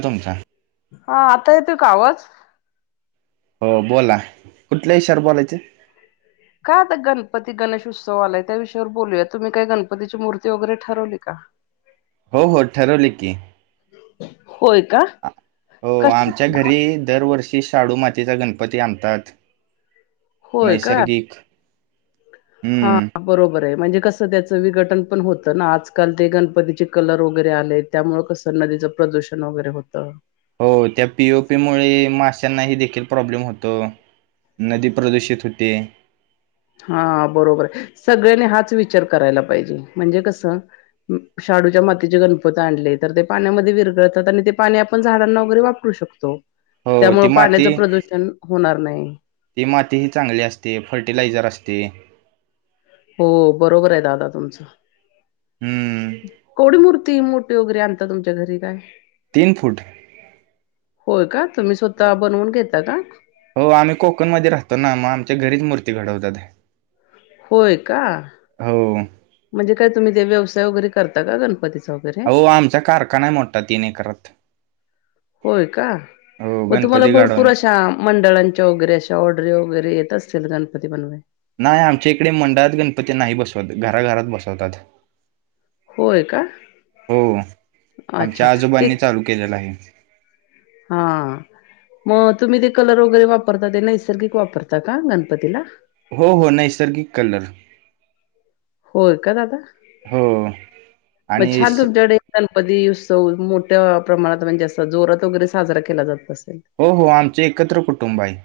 हो तुमचा हा आता येतू कावज हो बोला कुठल्या इशवर बोलायचे का आता गणपती गणेशोत्सव आलाय त्या विषयावर बोलूया तुम्ही काय गणपतीची मूर्ती वगैरे ठरवली का हो हो ठरवले की होय का हो कस आमच्या घरी दरवर्षी शाडू मातेचा गणपती आणतात होय का नैसर्गिक हा हम्म बरोबर आहे म्हणजे कसं त्याचं विघटन पण होतं ना आजकाल ते गणपतीचे कलर वगैरे आलेत त्यामुळ कसं नदीचं प्रदूषण वगैरे होत हो त्या पीओ पीमुळे माश्यांनाही देखील प्रॉब्लेम होतो नदी प्रदूषित होते हा बरोबर आहे सगळ्यांनी हाच विचार करायला पाहिजे म्हणजे कसं शाडूच्या मातीचे गणपत आणले तर ते पाण्यामध्ये विरगळतात आणि ते पाणी आपण झाडांना वगैरे वापर शकतो हो ती त्यामुळे माती पाण्याच प्रदूषण होणार नाही ती माती ही चांगली असते फर्टिलायझर असते हो बरोबर आहे दादा तुमचं हम्म कोडीमूर्ती किती मोठे वगरे आणता तुमच्या घरी काय तीन फुट होय का तुम्ही स्वतः बनवून घेता का हो आम्ही कोकणमध्ये राहतो ना मग आमच्या घरीच मूर्ती घडवतात होय का हो म्हणजे काय तुम्ही ते व्यवसाय वगैरे करता का गणपती हो आमचा कारखाना आहे मोठा तीन एकरात होय का हो मग तुम्हाला गणपती घडवून भरपूर अशा मंडळां वगरेशा ऑडरे वगैरे येत असतील गणपती बन नाही आमच्या इकडे मंडळात गणपती नाही बसवत घराघरात बसवतात होय का? हो अच्छा आमच्या ते आजोबांनी चालू केलेलं आहे हा मग तुम्ही ते कलर वगैरे वापरता ते नैसर्गिक वापरता का गणपतीला हो हो नैसर्गिक कलर होय का दादा हो मग आणि छान स- तुमच्याडे गणपती उत्सव मोठ्या प्रमाणात म्हणजे असं जोरात वगैरे साजरा केला जात असेल हो हो आमच एकत्र कुटुंब आहे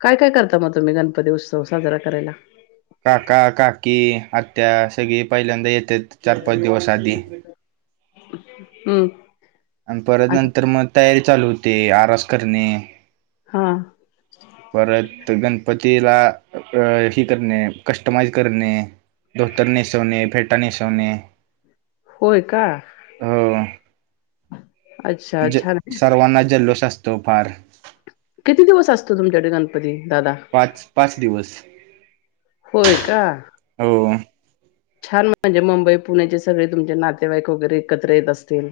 काय काय करता मग तुम्ही गणपती उत्सव साजरा करायला काका काकी आत्या सगळी पहिल्यांदा येते चार पाच दिवस आधी हम्म आणि परत नंतर मग तयारी चालू होते आरास करणे हा हम् [inaudible] परत गणपतीला अ हेि करणे कस्टमाइज करणे धोतरने सोने फेटाने सोने. होय का. अच्छा ज छान सर्वांना जल्लोष असतो फार. किती दिवस असतो तुमच्याडे गणपती दादा? पाच पाच दिवस होय का? हो. छान म्हणजे मुंबई पुण्याचे सगळे तुमचे नातेवाईक वगैरे एकत्र येत असतील.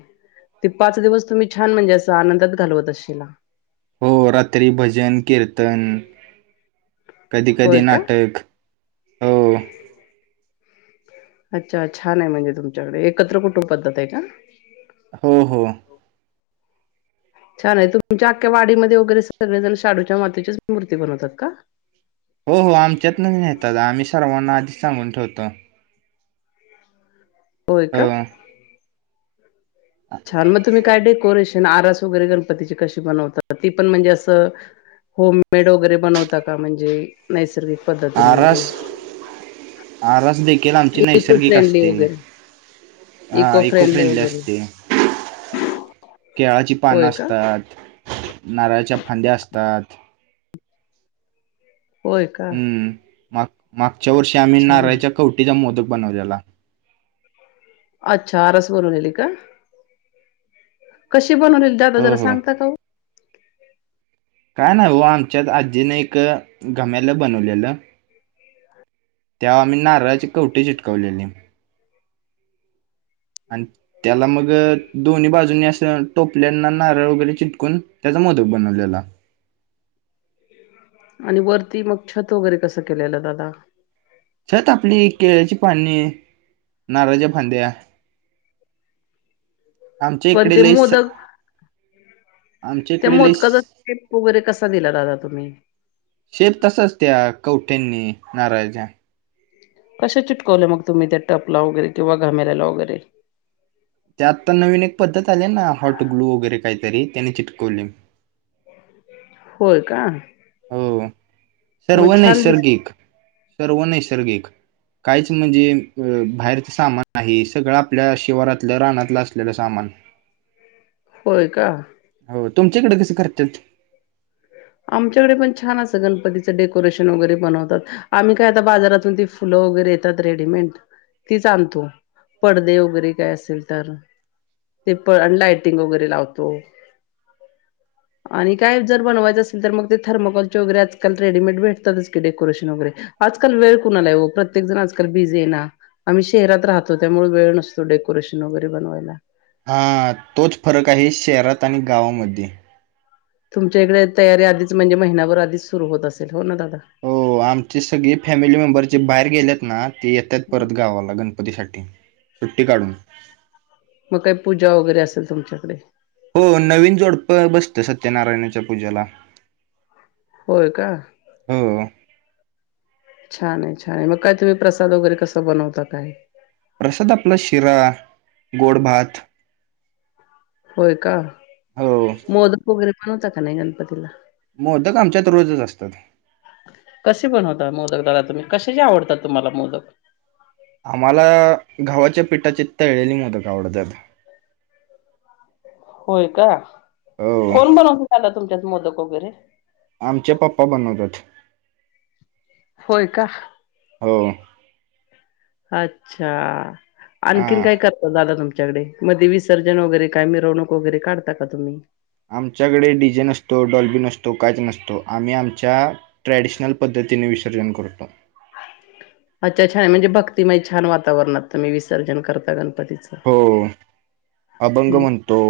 ते पाच दिवस तुम्ही छान म्हणजे असं आनंदात घालवत आशिला. हो रात्री भजन कीर्तन कधी होय कधी का? नाटक हो. अच्छा छान आहे म्हणजे तुमच्याकडे एकत्र कुटुंब पद्धत आहे का? हो हो. छान आहे तुमच्या आख्या वाडीमध्ये वगैरे सगळे जण शाडूच्या मातीचीच मूर्ती बनवतात का? हो हो आमच्यात नवीनेतात आम्ही सर्वांना आधीच सांगून ठेवतो. होय का? हो छान मग तुम्ही काय डेकोरेशन आरास वैरे कशी बनवत ती पण म्हणजे असं होम मेड वगैरे बनवता का म्हणजे नैसर्गिक पद्धतीनेवररे आरस देखील आमची इको नैसर्गिक फ्रेंडली असते. वगैरे हा इको फ्रेंडली असते. केळाची पानं होय का असतात. नारळाच्या फांद्या असतात. होय का. हम्म माग मागच्या वर्षी आम्ही छान आहे नारळाच्या कवटीचा मोदक बनवलेला. अच्छा आरस बनवलेली का? कशी बनवलेली दादा हो जरा हो सांगता का? काय नाही हो आमच्यात आजीने एक घम्याला बनवलेलं. तेव्हा आम्ही नारळाची कवटी चिटकवलेली. आणि त्याला मग दोन्ही बाजूनंनी असं टोपल्याना नारळ वगैरे चिटकून त्याचा मोदक बनवलेला. आणि वरती मग छत वगैरे कसं केलेलं दादा? छत आपली केळ्याची पाने नारळाच्या फांद्या. पण जीकडे ते लईच स मोदक आमच्या त्या इकडे लई मोदकाचा स्टेप वगैरे कसा दिला ददा तुम्ही? शेप तसाच त्या कवठ्यांनी नाराळाचय. कशा चीटकावलं मग तुम्ही त्या टपला वगैरे घमेल्याला वगैरे? त्या आत्ता नवीन एक पद्धत आली ना हॉट ग्लू वगैरे काहीतरी त्याने चिटकवली. होय का? हो सर्व मग छान दिस नैसर्गिक सर्व नैसर्गिक कायच म्हणजे अ बाहेरच सामान आहे सगळं आपल्या शिवारातलं रानातलं असलेलं सामान. होय का. हो तुमच्या इकडे कस करतात? आमच्याकडे पण छान असं गणपतीचं डेकोरेशन वगैरे बनवतात. आम्ही काय आता बाजारातून ती फुलं वगैरे येतात रेडीमेड. तीच आणतो पडदे वगैरे काय असेल तर ते पण लायटिंग वगैरे लावतो. आणि काय जर बनवायचं तर मग ते थर्माकोलचे वगैरे आजकाल रेडिमेट भेटतातच की डेकोरेशन वगैरे आजकाल वेळ कुणालाय ओ प्रत्येक जण आजकाल बिजे ना आम्ही शेरात राहतो त्यामुळे वेळ नसतो डेकोरेशन वगैरे बनवायला. आं तोच फरक आहे शेरात आणि गावामध्ये. तुमच्या इकडे तयारी आधीच म्हणजे महिनाभर आधीच सुरू होत असेल हो ना दादा? हो आमचे सगळी फॅमिली मेंबर जे बाहेर गेलेत ना ते येतात परत गावाला गण गणपती साठी सुट्टी काढून. मग काही पूजा वगैरे असेल तुमच्याकडे. हो नवीन जोडप बसतं सत्यनारायणाच्या पूजेला. होय का. [unintelligible] छानाय छाय मकाय तुम्ही प्रसाद वगैरे कसं बणवता काय. प्रसाद आपला शिरा गोड भात. होय का हो मोदक वगैरे बणवता का नाय गणपतीला. मोदक आमच्यात र. कसे बनवता मोदक दादा तुम्ही कश्याचे आवडतात तुम्हाला मोदक. आम्हाला घवाच्या पिठाचे त्तळेले मोदक आवडतात. होय का हो कोण बनवत [unintelligible] तुमच्यात मोदक वगैरे आमच्या पप्पा बनवतात. होय क्हा. [unintelligible] अच्छा आणखीन हा. काय कर ओ दादा तुमच्याकडे मदी विसर्जन वगैरे काय मिरवणूक वगैरे काढता का तुम्ही. आमच्याकडे डिजे नसतो डॉल्बी नसतो कायच नसतो आम्ही आमच्या. ट्रॅडिशनल पद्धतीने विथ सर्जन करतो. आच्चा छाय म्हणजे बकते मै छान वातावरणात तुम्ही विसर्जन करता गणपतीच. ओ अभंग म्हणतो.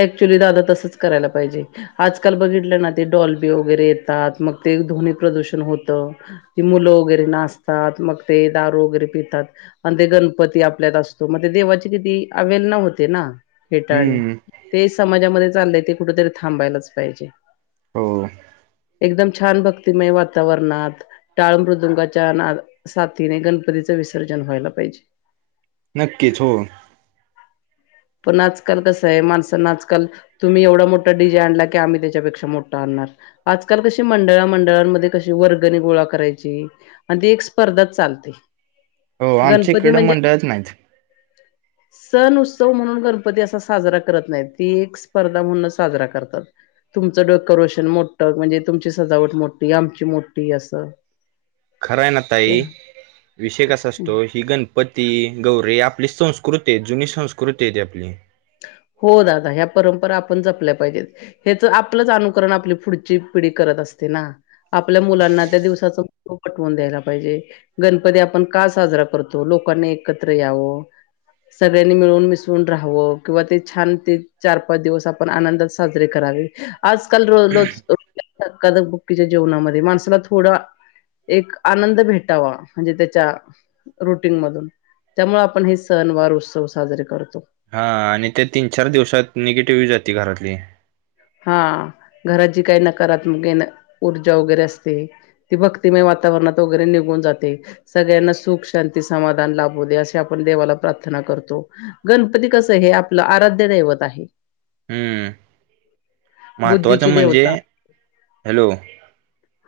एकच्युली दादा तसंच करायला पाहिजे. आजकाल बगिटलना ते डॉल्बी वगैरे येतात मग ते धोनी प्रदुषण होतं. ती मुलं वगैरे नासतात मग ते दारू वगैरे पितात. अन ते गणपती आपल्यात असतो म ते देवाची दिदी आवेलना होते ना. [unintelligible] हम्म ते समाज्यामदे चालय ते कुठतरी थांबायलाच पाहिजे. ओ. एगदम छान भक्तीमय वातावरणात. टाळ मृदंगाच्या नादा साथिने गणपतीचे विसर्जन व्हायला पाहिजे. नक्कीच हो. पण नाचकाल कसाय मान्स तण नाचकाल तुम्ही एवडा मोठा डिजे आनला की आम्ही तेच्या पेक्षा मोठा आन्नार. आजकाल कशी मंडळा मंडळांमध्ये कशी वर्गणी गोळा करायची. [unintelligible] एक स्पर्धा चालते. ओ गणपती आमचेकड म्हणजे मंडळच नाहीत. सण उत्सव म्हणून गणपती असा साजरा करत नाहीत ती एक स्पर्धा म्हणूनच साजरा करतात. तुमचं [unintelligible] मोठं म्हणजे तुमची सजावट मोठी आमची मोठी असं. खरं हाय ना ताई विषय कसा असतोय ही गण पती गौरीे आपली संस्कृती हाय जुनी संस्कृती हाय ती आपली. हो दादा ह्या परंपरा आपण जपल्या पाहिजेत. हेचं आपलंच अनुकरण आपली पुढची पिढी करत असते ना. आपल्या मुलांना त्या दिवसाचं [unintelligible] पटवून द्यायला पाहिजे. गणपती आपण का साजरा करतो लोकांनी एकत्र यावं. सगळ्यांनी मिळून मिसळून राहवं. किंवा ते छान ते चार पाच दिवस आपण आनंदात साजरे करावे आजकाल [unintelligible] [unintelligible] बुक्कीच्या जेवणामध्ये माणसाला थोडा एक आनंद भेटावा म्हणजे त्याच्या रुटीन मधून. त्यामुळे आपण हे सण वार उत्सव साजरे करतो. हा आणि ते तीन चार दिवसात निगेटिव्ही जाती घरातली. हां घरात जी काही [unintelligible] ऊर्जा वगैरे असते. ती भक्तिमय वातावरणात वगेरे निघून जाते. सगळ्यांना सुख शांती समाधान लाभू दे अशी आपण देवाला प्रार्थना करतो. गणपती कसं हे आपलं आराध्य दैवत आहे. महत्वाचं बुद्धीची म्हणजे देवता हॅलो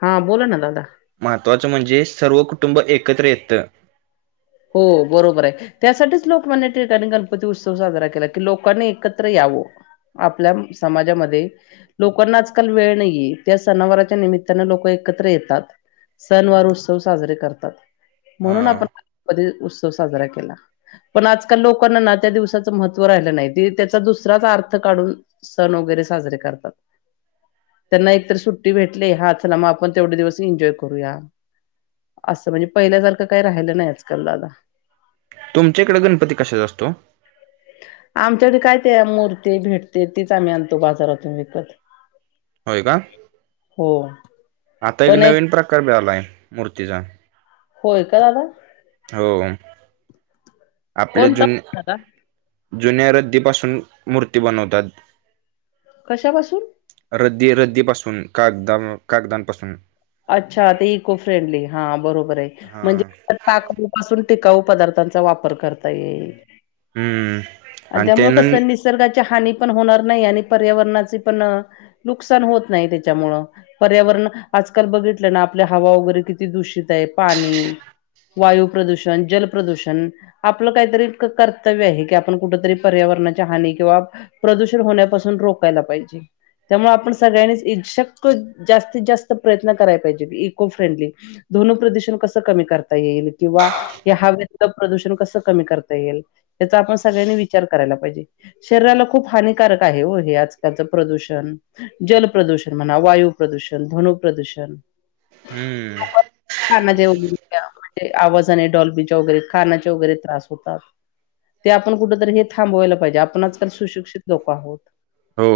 हा बोला ना दादा. महत्वाचं म्हणजे सर्व कुटुंब एकत्र येतं. हो बरोबर आहे. त्यासाठीच लोकमान्य टिळकाणी गणपती उत्सव साजरा केला की लोकांनी एकत्र यावं. आपल्या समाजामध्ये. लोकांना आजकाल वेळ नाहीये त्या सनावराच्या निमित्तानं लोक एकत्र येतात. सन वार उत्सव साजरे करतात म्हणून हा आपण गणपतीचा उत्सव साजरा केला. पण आजकाल लोकांना ना त्या दिवसाचं महत्त्व राहिलं नाही ते त्याचा दुसराच अर्थ काढून सण वगैरे साजरे करतात. त्यांना एक तर सुट्टी भेटते हा चला मग आपण तेवढे दिवस एन्जॉय करूया. असं म्हणजे पहिल्यासारखं काही राहिलं नाही आजकाल दादा. तुमच्या इकडे गणपती कशाचा असतो. आमच्याकडे काय ते मूर्ती भेटते तीच आम्ही आणतो बाजारातून विकत. होय का. हो. आता एक नवीन प्रकार बी आलाय मूर्तीचा. होय का दादा. हो. आपले कोणता जून दादा जुन्या रद्दीपासून मूर्ती बनवतात. कशापासून? रद्दी रद्दीपासून कागदा कागदांपासून. अच्छा ते इको फ्रेंडली हा बरोबर आहे हा म्हणजे टाकाऊ पासून टिकाऊ पदार्थांचा वापर करता येईल. हम्म अन् आणि त्यामुळं त्यान कसं निसर्गाची हानी पण होणार नाही आणि पर्यावरणाची पण नुकसान होत नाही त्याच्यामुळ. पर्यावरण आज आजकाल बघितलं ना आपल्या हवा वगैरे किती दूषित आहे पाणी. वायु प्रदूषण जल प्रदूषण. आपलं काहीतरी कर्तव्य आहे की आपण कुठेतरी पर्यावरणाच्या हानी किंवा प्रदूषण होण्यापासून रोकायला पाहिजे. त्यामुळे आपण सगळ्यांनीच् शक्य जास्तीत जास्त प्रयत्न करायला पाहिजेत इको फ्रेंडली. ध्वनी प्रदूषण कसं कमी करता येईल किंवा या हव्यातलं प्रदूषण कसं कमी करता येईल. त्याचा आपण सगळ्यांनी विचार करायला पाहिजे. शरीराला खूप हानिकारक आहे हो हे आजकालचं प्रदूषण. जल प्रदूषण म्हणा वायु प्रदूषण ध्वनी प्रदूषण. हम्म लोक कानाचे वग म्हणजे आवाजाने डॉलबीच्या वगैरे कानाचे वगैरे त्रास होतात. ते आपण कुठंतरी हे थांबवायला पाहिजे आपण आजकाल सुशिक्षित लोक आहोत. हो.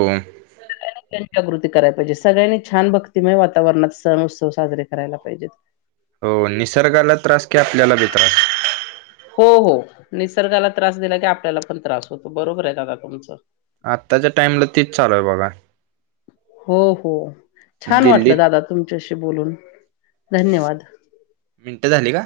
सगळ्यांनी जनजागृती करायला पाहिजे सगळ्यांनी छान भक्तीमय वातावरण वातावरणात सण उत्सव साजरे करायला पाहिजेत. हो निसर्गाला त्रास कि आपल्याला बी त्रास. हो हो निसर्गाला त्रास दिला की आपल्याला पण त्रास होतो बरोबर आहे दादा तुमचं. आत्ताच्या टाइमला तीच चालूय बघा. हो हो छान वाटलं दिल्लीत दादा तुमच्याशी बोलून धन्यवाद. मिनटं झाली का?